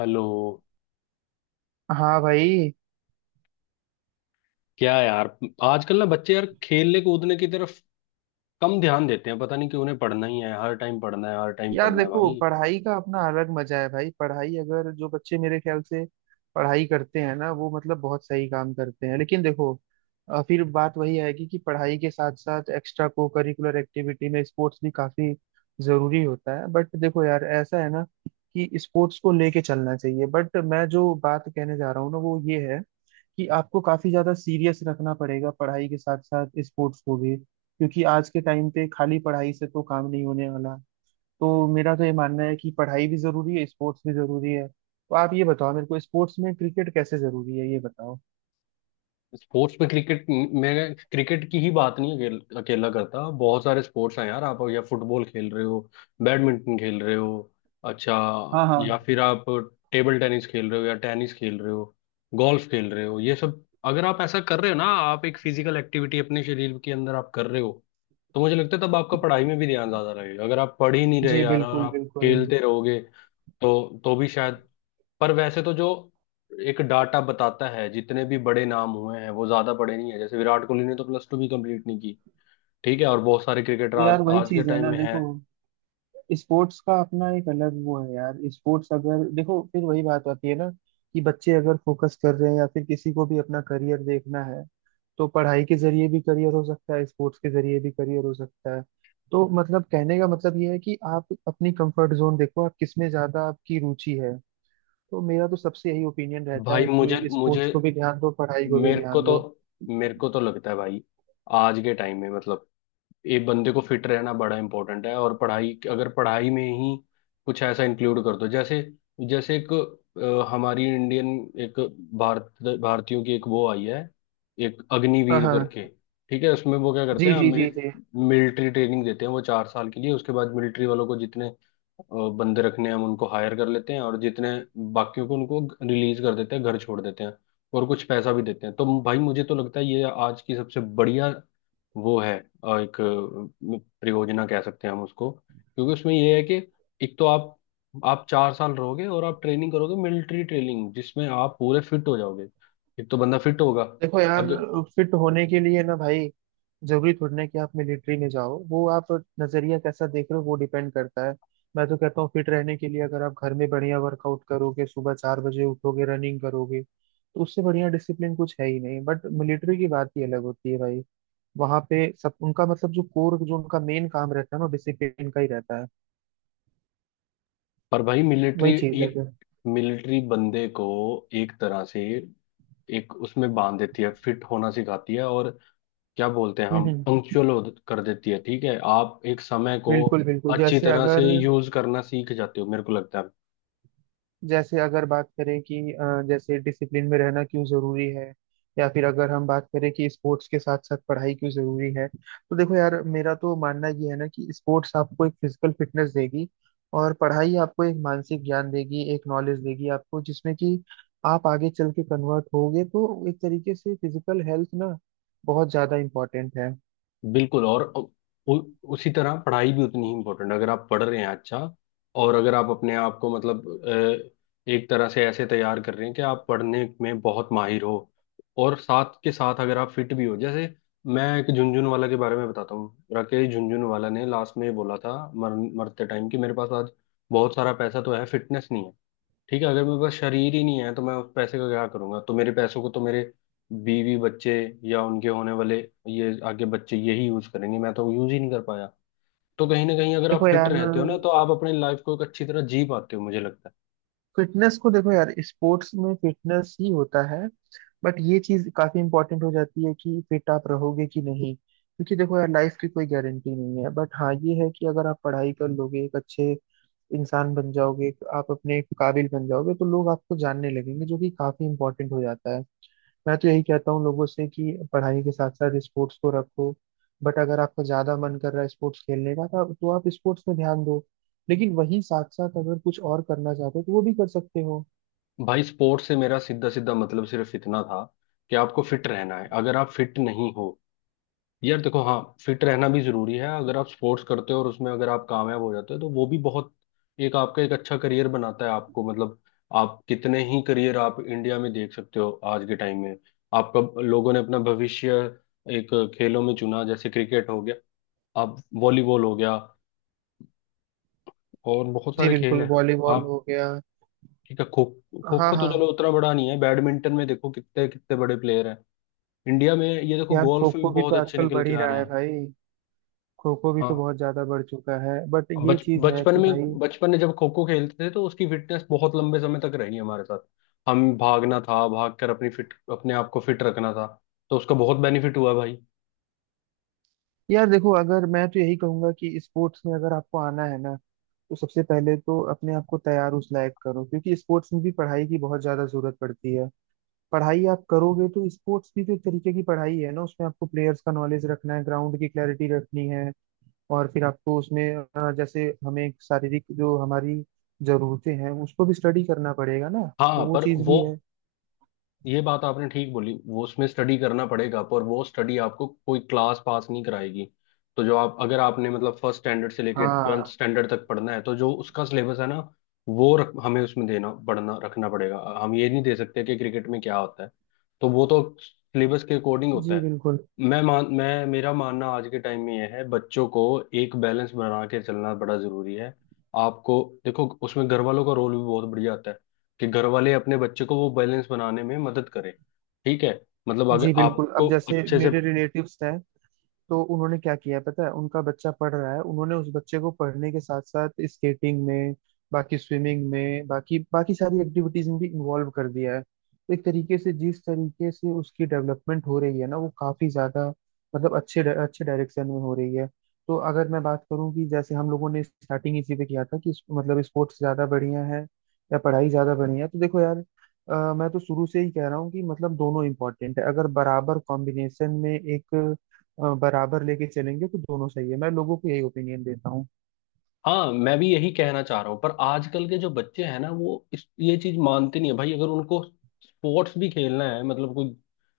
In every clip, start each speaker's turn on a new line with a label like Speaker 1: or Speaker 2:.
Speaker 1: Hello.
Speaker 2: हाँ भाई।
Speaker 1: क्या यार। आजकल ना बच्चे यार खेलने कूदने की तरफ कम ध्यान देते हैं। पता नहीं कि उन्हें पढ़ना ही है, हर टाइम पढ़ना है, हर टाइम
Speaker 2: यार
Speaker 1: पढ़ना है
Speaker 2: देखो
Speaker 1: भाई।
Speaker 2: पढ़ाई का अपना अलग मजा है भाई। पढ़ाई अगर जो बच्चे मेरे ख्याल से पढ़ाई करते हैं ना वो मतलब बहुत सही काम करते हैं। लेकिन देखो, फिर बात वही आएगी कि पढ़ाई के साथ साथ एक्स्ट्रा को करिकुलर एक्टिविटी में स्पोर्ट्स भी काफी जरूरी होता है। बट देखो यार, ऐसा है ना कि स्पोर्ट्स को लेके चलना चाहिए। बट मैं जो बात कहने जा रहा हूँ ना वो ये है कि आपको काफी ज्यादा सीरियस रखना पड़ेगा पढ़ाई के साथ साथ स्पोर्ट्स को भी, क्योंकि आज के टाइम पे खाली पढ़ाई से तो काम नहीं होने वाला। तो मेरा तो ये मानना है कि पढ़ाई भी जरूरी है, स्पोर्ट्स भी जरूरी है। तो आप ये बताओ मेरे को, स्पोर्ट्स में क्रिकेट कैसे जरूरी है, ये बताओ।
Speaker 1: स्पोर्ट्स में क्रिकेट, मैं क्रिकेट की ही बात नहीं। अकेला करता, बहुत सारे स्पोर्ट्स हैं यार। आप या फुटबॉल खेल रहे हो, बैडमिंटन खेल रहे हो। अच्छा।
Speaker 2: हाँ
Speaker 1: या
Speaker 2: हाँ।
Speaker 1: फिर आप टेबल टेनिस खेल रहे हो, या टेनिस खेल रहे हो, गोल्फ खेल रहे हो। ये सब अगर आप ऐसा कर रहे हो ना, आप एक फिजिकल एक्टिविटी अपने शरीर के अंदर आप कर रहे हो, तो मुझे लगता है तब आपका पढ़ाई में भी ध्यान ज्यादा लगेगा। अगर आप पढ़ ही नहीं रहे
Speaker 2: जी
Speaker 1: यार और
Speaker 2: बिल्कुल
Speaker 1: आप
Speaker 2: बिल्कुल।
Speaker 1: खेलते रहोगे तो भी शायद। पर वैसे तो जो एक डाटा बताता है, जितने भी बड़े नाम हुए हैं वो ज्यादा बड़े नहीं है। जैसे विराट कोहली ने तो +2 भी कंप्लीट नहीं की। ठीक है, और बहुत सारे क्रिकेटर
Speaker 2: तो यार
Speaker 1: आज
Speaker 2: वही
Speaker 1: आज के
Speaker 2: चीज़ है
Speaker 1: टाइम
Speaker 2: ना,
Speaker 1: में हैं।
Speaker 2: देखो, स्पोर्ट्स का अपना एक अलग वो है यार। स्पोर्ट्स अगर देखो फिर वही बात आती है ना कि बच्चे अगर फोकस कर रहे हैं या फिर किसी को भी अपना करियर देखना है, तो पढ़ाई के जरिए भी करियर हो सकता है, स्पोर्ट्स के जरिए भी करियर हो सकता है। तो मतलब कहने का मतलब ये है कि आप अपनी कंफर्ट जोन देखो, आप किसमें ज्यादा आपकी रुचि है। तो मेरा तो सबसे यही ओपिनियन रहता
Speaker 1: भाई
Speaker 2: है
Speaker 1: मुझे
Speaker 2: कि
Speaker 1: मुझे,
Speaker 2: स्पोर्ट्स को भी ध्यान दो, पढ़ाई को भी
Speaker 1: मेरे को
Speaker 2: ध्यान
Speaker 1: तो
Speaker 2: दो।
Speaker 1: मेरे को तो लगता है भाई, आज के टाइम में मतलब, ये बंदे को फिट रहना बड़ा इंपॉर्टेंट है। और पढ़ाई, अगर पढ़ाई में ही कुछ ऐसा इंक्लूड कर दो, जैसे जैसे एक हमारी इंडियन एक भारत भारतीयों की एक वो आई है, एक
Speaker 2: हाँ
Speaker 1: अग्निवीर करके।
Speaker 2: हाँ।
Speaker 1: ठीक है, उसमें वो क्या करते
Speaker 2: जी
Speaker 1: हैं?
Speaker 2: जी जी जी।
Speaker 1: मिलिट्री ट्रेनिंग देते हैं वो 4 साल के लिए। उसके बाद मिलिट्री वालों को जितने बंदे रखने हैं, हम उनको हायर कर लेते हैं, और जितने बाकियों को उनको रिलीज कर देते हैं, घर छोड़ देते हैं, और कुछ पैसा भी देते हैं। तो भाई मुझे तो लगता है ये आज की सबसे बढ़िया वो है, एक परियोजना कह सकते हैं हम उसको, क्योंकि उसमें ये है कि एक तो आप 4 साल रहोगे और आप ट्रेनिंग करोगे, मिलिट्री ट्रेनिंग जिसमें आप पूरे फिट हो जाओगे। एक तो बंदा फिट होगा।
Speaker 2: देखो यार,
Speaker 1: अगर।
Speaker 2: फिट होने के लिए ना भाई, जरूरी थोड़ी ना कि आप मिलिट्री में जाओ। वो आप नजरिया कैसा देख रहे हो वो डिपेंड करता है। मैं तो कहता हूँ फिट रहने के लिए अगर आप घर में बढ़िया वर्कआउट करोगे, सुबह चार बजे उठोगे, रनिंग करोगे, तो उससे बढ़िया डिसिप्लिन कुछ है ही नहीं। बट मिलिट्री की बात ही अलग होती है भाई। वहां पे सब उनका मतलब जो कोर जो उनका मेन काम रहता है ना डिसिप्लिन का ही रहता है।
Speaker 1: पर भाई मिलिट्री
Speaker 2: वही चीज है
Speaker 1: एक, मिलिट्री बंदे को एक तरह से एक उसमें बांध देती है, फिट होना सिखाती है, और क्या बोलते हैं, हम
Speaker 2: हम्म,
Speaker 1: पंक्चुअल कर देती है। ठीक है, आप एक समय को
Speaker 2: बिल्कुल बिल्कुल।
Speaker 1: अच्छी
Speaker 2: जैसे
Speaker 1: तरह से
Speaker 2: अगर
Speaker 1: यूज करना सीख जाते हो, मेरे को लगता है।
Speaker 2: जैसे अगर बात करें कि जैसे डिसिप्लिन में रहना क्यों जरूरी है, या फिर अगर हम बात करें कि स्पोर्ट्स के साथ साथ पढ़ाई क्यों जरूरी है, तो देखो यार मेरा तो मानना ये है ना कि स्पोर्ट्स आपको एक फिजिकल फिटनेस देगी, और पढ़ाई आपको एक मानसिक ज्ञान देगी, एक नॉलेज देगी आपको, जिसमें कि आप आगे चल के कन्वर्ट होगे। तो एक तरीके से फिजिकल हेल्थ ना बहुत ज्यादा इम्पोर्टेंट है।
Speaker 1: बिल्कुल, और उ, उ- उसी तरह पढ़ाई भी उतनी ही इम्पोर्टेंट है, अगर आप पढ़ रहे हैं अच्छा। और अगर आप अपने आप को मतलब एक तरह से ऐसे तैयार कर रहे हैं कि आप पढ़ने में बहुत माहिर हो, और साथ के साथ अगर आप फिट भी हो। जैसे मैं एक झुनझुनवाला के बारे में बताता हूँ। राकेश झुनझुनवाला ने लास्ट में बोला था मरते टाइम कि मेरे पास आज बहुत सारा पैसा तो है, फिटनेस नहीं है। ठीक है, अगर मेरे पास शरीर ही नहीं है तो मैं उस पैसे का क्या करूंगा। तो मेरे पैसों को तो मेरे बीवी बच्चे, या उनके होने वाले ये आगे बच्चे, यही यूज करेंगे, मैं तो यूज ही नहीं कर पाया। तो कहीं ना कहीं अगर आप
Speaker 2: देखो
Speaker 1: फिट
Speaker 2: यार,
Speaker 1: रहते हो ना, तो आप अपनी लाइफ को एक अच्छी तरह जी पाते हो, मुझे लगता
Speaker 2: फिटनेस को देखो यार, स्पोर्ट्स में फिटनेस ही होता है। बट ये चीज काफी इंपॉर्टेंट हो जाती है कि फिट आप रहोगे कि नहीं, क्योंकि देखो यार लाइफ की कोई गारंटी नहीं है। बट हाँ ये है कि अगर आप पढ़ाई कर लोगे, एक अच्छे इंसान बन जाओगे, एक आप अपने काबिल बन जाओगे, तो लोग आपको जानने लगेंगे, जो कि काफी इंपॉर्टेंट हो जाता है। मैं तो यही कहता हूँ लोगों से कि पढ़ाई के साथ साथ स्पोर्ट्स को रखो। बट अगर आपका ज्यादा मन कर रहा है स्पोर्ट्स खेलने का तो आप स्पोर्ट्स में ध्यान दो। लेकिन वहीं साथ साथ अगर कुछ और करना चाहते हो तो वो भी कर सकते हो।
Speaker 1: है। भाई स्पोर्ट्स से मेरा सीधा सीधा मतलब सिर्फ इतना था, कि आपको फिट रहना है, अगर आप फिट नहीं हो। यार देखो, हाँ, फिट रहना भी जरूरी है। अगर आप स्पोर्ट्स करते हो और उसमें अगर आप कामयाब हो जाते हो, तो वो भी बहुत एक आपका एक अच्छा करियर बनाता है आपको। मतलब आप कितने ही करियर आप इंडिया में देख सकते हो आज के टाइम में। आपका लोगों ने अपना भविष्य एक खेलों में चुना। जैसे क्रिकेट हो गया, अब वॉलीबॉल हो गया, और बहुत
Speaker 2: जी
Speaker 1: सारे
Speaker 2: बिल्कुल,
Speaker 1: खेल हैं।
Speaker 2: वॉलीबॉल
Speaker 1: आप,
Speaker 2: हो गया।
Speaker 1: ठीक है, खो खो
Speaker 2: हाँ
Speaker 1: खो तो
Speaker 2: हाँ।
Speaker 1: चलो उतना बड़ा नहीं है। बैडमिंटन में देखो कितने कितने बड़े प्लेयर हैं इंडिया में। ये देखो
Speaker 2: यार खो
Speaker 1: गोल्फ में भी
Speaker 2: खो भी
Speaker 1: बहुत
Speaker 2: तो
Speaker 1: अच्छे
Speaker 2: आजकल
Speaker 1: निकल
Speaker 2: बढ़
Speaker 1: के
Speaker 2: ही
Speaker 1: आ
Speaker 2: रहा
Speaker 1: रहे
Speaker 2: है
Speaker 1: हैं।
Speaker 2: भाई। खो खो भी तो
Speaker 1: हाँ,
Speaker 2: बहुत ज्यादा बढ़ चुका है। बट ये
Speaker 1: बच
Speaker 2: चीज है कि भाई,
Speaker 1: बचपन में जब खो खो खेलते थे तो उसकी फिटनेस बहुत लंबे समय तक रही हमारे साथ। हम भागना था, भाग कर अपनी फिट अपने आप को फिट रखना था। तो उसका बहुत बेनिफिट हुआ भाई।
Speaker 2: यार देखो, अगर मैं तो यही कहूंगा कि स्पोर्ट्स में अगर आपको आना है ना, तो सबसे पहले तो अपने आप को तैयार उस लायक करो, क्योंकि स्पोर्ट्स में भी पढ़ाई की बहुत ज्यादा जरूरत पड़ती है। पढ़ाई आप करोगे तो स्पोर्ट्स भी तो एक तरीके की पढ़ाई है ना, उसमें आपको प्लेयर्स का नॉलेज रखना है, ग्राउंड की क्लैरिटी रखनी है, और फिर आपको उसमें जैसे हमें शारीरिक जो हमारी जरूरतें हैं उसको भी स्टडी करना पड़ेगा ना, तो
Speaker 1: हाँ
Speaker 2: वो
Speaker 1: पर
Speaker 2: चीज़
Speaker 1: वो,
Speaker 2: भी है।
Speaker 1: ये बात आपने ठीक बोली, वो उसमें स्टडी करना पड़ेगा पर वो स्टडी आपको कोई क्लास पास नहीं कराएगी। तो जो आप, अगर आपने मतलब फर्स्ट स्टैंडर्ड से लेके ट्वेल्थ
Speaker 2: हाँ।
Speaker 1: स्टैंडर्ड तक पढ़ना है, तो जो उसका सिलेबस है ना, हमें उसमें देना पढ़ना रखना पड़ेगा। हम ये नहीं दे सकते कि क्रिकेट में क्या होता है, तो वो तो सिलेबस के अकॉर्डिंग होता
Speaker 2: जी
Speaker 1: है।
Speaker 2: बिल्कुल।
Speaker 1: मैं मान मैं मेरा मानना आज के टाइम में यह है, बच्चों को एक बैलेंस बना के चलना बड़ा जरूरी है। आपको देखो उसमें घर वालों का रोल भी बहुत बढ़िया आता है, कि घर वाले अपने बच्चे को वो बैलेंस बनाने में मदद करें। ठीक है, मतलब अगर
Speaker 2: जी बिल्कुल, अब
Speaker 1: आपको
Speaker 2: जैसे
Speaker 1: अच्छे से।
Speaker 2: मेरे रिलेटिव्स हैं, तो उन्होंने क्या किया पता है, उनका बच्चा पढ़ रहा है, उन्होंने उस बच्चे को पढ़ने के साथ साथ स्केटिंग में, बाकी स्विमिंग में, बाकी बाकी सारी एक्टिविटीज में भी इन्वॉल्व कर दिया है, तो एक तरीके से जिस तरीके से उसकी डेवलपमेंट हो रही है ना, वो काफी ज्यादा मतलब अच्छे अच्छे डायरेक्शन में हो रही है। तो अगर मैं बात करूं कि जैसे हम लोगों ने स्टार्टिंग इसी पे किया था कि मतलब स्पोर्ट्स ज्यादा बढ़िया है या पढ़ाई ज्यादा बढ़िया है, तो देखो यार मैं तो शुरू से ही कह रहा हूँ कि मतलब दोनों इम्पोर्टेंट है। अगर बराबर कॉम्बिनेशन में एक बराबर लेके चलेंगे तो दोनों सही है। मैं लोगों को यही ओपिनियन देता हूँ।
Speaker 1: हाँ मैं भी यही कहना चाह रहा हूँ, पर आजकल के जो बच्चे हैं ना, वो इस ये चीज मानते नहीं है भाई। अगर उनको स्पोर्ट्स भी खेलना है, मतलब कोई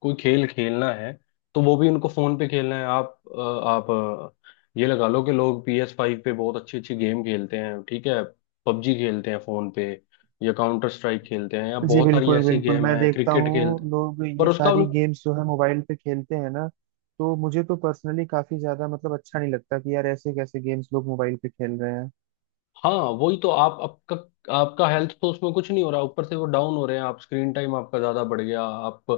Speaker 1: कोई खेल खेलना है, तो वो भी उनको फोन पे खेलना है। आप ये लगा लो कि लोग PS5 पे बहुत अच्छी अच्छी गेम खेलते हैं। ठीक है, पबजी खेलते हैं फोन पे, या काउंटर स्ट्राइक खेलते हैं, या
Speaker 2: जी
Speaker 1: बहुत सारी
Speaker 2: बिल्कुल
Speaker 1: ऐसी
Speaker 2: बिल्कुल,
Speaker 1: गेम
Speaker 2: मैं
Speaker 1: है
Speaker 2: देखता
Speaker 1: क्रिकेट खेलते
Speaker 2: हूँ
Speaker 1: हैं।
Speaker 2: लोग
Speaker 1: पर
Speaker 2: ये
Speaker 1: उसका
Speaker 2: सारी
Speaker 1: उन,
Speaker 2: गेम्स जो है मोबाइल पे खेलते हैं ना। तो मुझे तो पर्सनली काफी ज्यादा मतलब अच्छा नहीं लगता कि यार ऐसे कैसे गेम्स लोग मोबाइल पे खेल रहे हैं।
Speaker 1: हाँ वही तो। आप आपका आपका हेल्थ तो उसमें कुछ नहीं हो रहा, ऊपर से वो डाउन हो रहे हैं। आप स्क्रीन टाइम आपका ज्यादा बढ़ गया आप,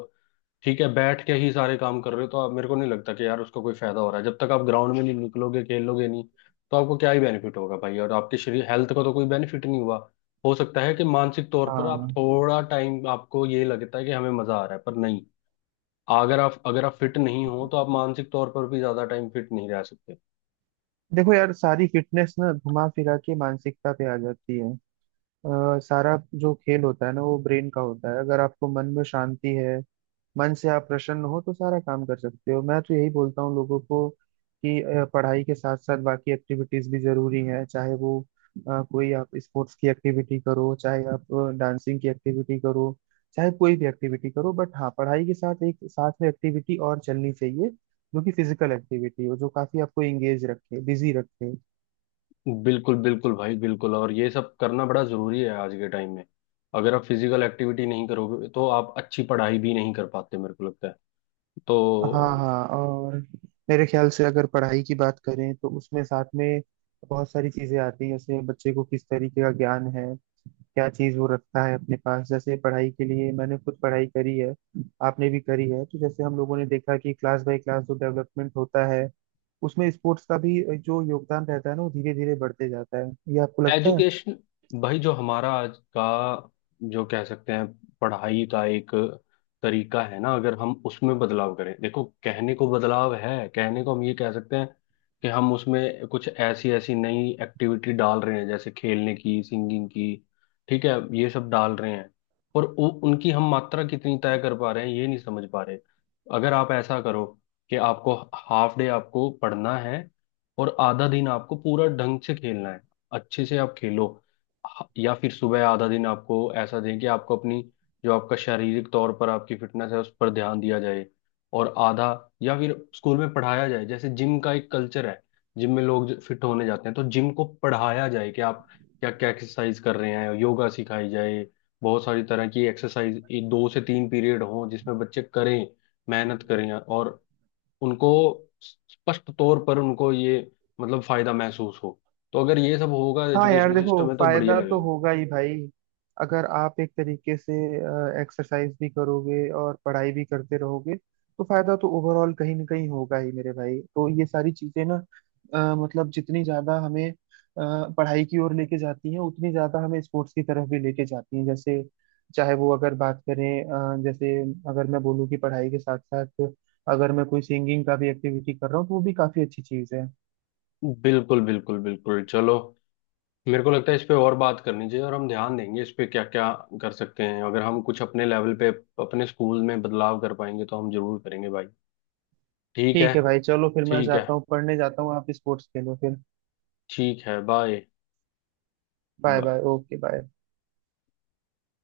Speaker 1: ठीक है, बैठ के ही सारे काम कर रहे हो, तो आप मेरे को नहीं लगता कि यार उसका कोई फायदा हो रहा है, जब तक आप ग्राउंड में नहीं निकलोगे, खेलोगे नहीं, तो आपको क्या ही बेनिफिट होगा भाई। और आपके शरीर हेल्थ का तो कोई बेनिफिट नहीं हुआ। हो सकता है कि मानसिक तौर पर आप
Speaker 2: हाँ।
Speaker 1: थोड़ा टाइम आपको ये लगता है कि हमें मजा आ रहा है, पर नहीं। अगर आप फिट नहीं हो तो आप मानसिक तौर पर भी ज्यादा टाइम फिट नहीं रह सकते।
Speaker 2: देखो यार, सारी फिटनेस ना घुमा फिरा के मानसिकता पे आ जाती है। सारा जो खेल होता है ना, वो ब्रेन का होता है। अगर आपको मन में शांति है, मन से आप प्रसन्न हो, तो सारा काम कर सकते हो। मैं तो यही बोलता हूँ लोगों को कि पढ़ाई के साथ साथ बाकी एक्टिविटीज भी जरूरी हैं, चाहे वो कोई आप स्पोर्ट्स की एक्टिविटी करो, चाहे आप डांसिंग की एक्टिविटी करो, चाहे कोई भी एक्टिविटी करो। बट हाँ, पढ़ाई के साथ एक साथ में एक्टिविटी और चलनी चाहिए जो कि फिजिकल एक्टिविटी हो, जो काफी आपको एंगेज रखे, बिजी रखे।
Speaker 1: बिल्कुल बिल्कुल भाई बिल्कुल, और ये सब करना बड़ा जरूरी है आज के टाइम में। अगर आप फिजिकल एक्टिविटी नहीं करोगे, तो आप अच्छी पढ़ाई भी नहीं कर पाते, मेरे को लगता है।
Speaker 2: हाँ
Speaker 1: तो
Speaker 2: हाँ। और मेरे ख्याल से अगर पढ़ाई की बात करें तो उसमें साथ में बहुत सारी चीजें आती हैं, जैसे बच्चे को किस तरीके का ज्ञान है, क्या चीज वो रखता है अपने पास। जैसे पढ़ाई के लिए मैंने खुद पढ़ाई करी है, आपने भी करी है, तो जैसे हम लोगों ने देखा कि क्लास बाय क्लास जो डेवलपमेंट होता है, उसमें स्पोर्ट्स का भी जो योगदान रहता है ना वो धीरे धीरे बढ़ते जाता है। ये आपको लगता है?
Speaker 1: एजुकेशन, भाई जो हमारा आज का जो कह सकते हैं पढ़ाई का एक तरीका है ना, अगर हम उसमें बदलाव करें, देखो कहने को बदलाव है, कहने को हम ये कह सकते हैं कि हम उसमें कुछ ऐसी ऐसी नई एक्टिविटी डाल रहे हैं, जैसे खेलने की, सिंगिंग की। ठीक है, ये सब डाल रहे हैं, पर उनकी हम मात्रा कितनी तय कर पा रहे हैं, ये नहीं समझ पा रहे। अगर आप ऐसा करो कि आपको हाफ डे आपको पढ़ना है, और आधा दिन आपको पूरा ढंग से खेलना है, अच्छे से आप खेलो। या फिर सुबह आधा दिन आपको ऐसा दें, कि आपको अपनी जो आपका शारीरिक तौर पर आपकी फिटनेस है उस पर ध्यान दिया जाए, और आधा, या फिर स्कूल में पढ़ाया जाए। जैसे जिम का एक कल्चर है, जिम में लोग फिट होने जाते हैं, तो जिम को पढ़ाया जाए कि आप क्या क्या एक्सरसाइज कर रहे हैं, योगा सिखाई जाए, बहुत सारी तरह की एक्सरसाइज। 2 से 3 पीरियड हो जिसमें बच्चे करें, मेहनत करें और उनको स्पष्ट तौर पर उनको ये मतलब फायदा महसूस हो। तो अगर ये सब होगा
Speaker 2: हाँ यार
Speaker 1: एजुकेशन सिस्टम
Speaker 2: देखो,
Speaker 1: में, तो बढ़िया
Speaker 2: फायदा तो
Speaker 1: लगेगा।
Speaker 2: होगा ही भाई, अगर आप एक तरीके से एक्सरसाइज भी करोगे और पढ़ाई भी करते रहोगे तो फायदा तो ओवरऑल कहीं ना कहीं होगा ही मेरे भाई। तो ये सारी चीजें ना मतलब जितनी ज्यादा हमें पढ़ाई की ओर लेके जाती हैं उतनी ज्यादा हमें स्पोर्ट्स की तरफ भी लेके जाती हैं। जैसे चाहे वो अगर बात करें जैसे अगर मैं बोलूँ कि पढ़ाई के साथ साथ अगर मैं कोई सिंगिंग का भी एक्टिविटी कर रहा हूँ, तो वो भी काफी अच्छी चीज है।
Speaker 1: बिल्कुल बिल्कुल बिल्कुल, चलो मेरे को लगता है इस पे और बात करनी चाहिए, और हम ध्यान देंगे इस पे क्या क्या कर सकते हैं। अगर हम कुछ अपने लेवल पे अपने स्कूल में बदलाव कर पाएंगे, तो हम जरूर करेंगे भाई। ठीक है,
Speaker 2: ठीक है भाई, चलो फिर मैं
Speaker 1: ठीक है,
Speaker 2: जाता हूँ, पढ़ने जाता हूँ, आप स्पोर्ट्स खेलो फिर।
Speaker 1: ठीक है, bye.
Speaker 2: Bye bye,
Speaker 1: bye.
Speaker 2: Okay, bye.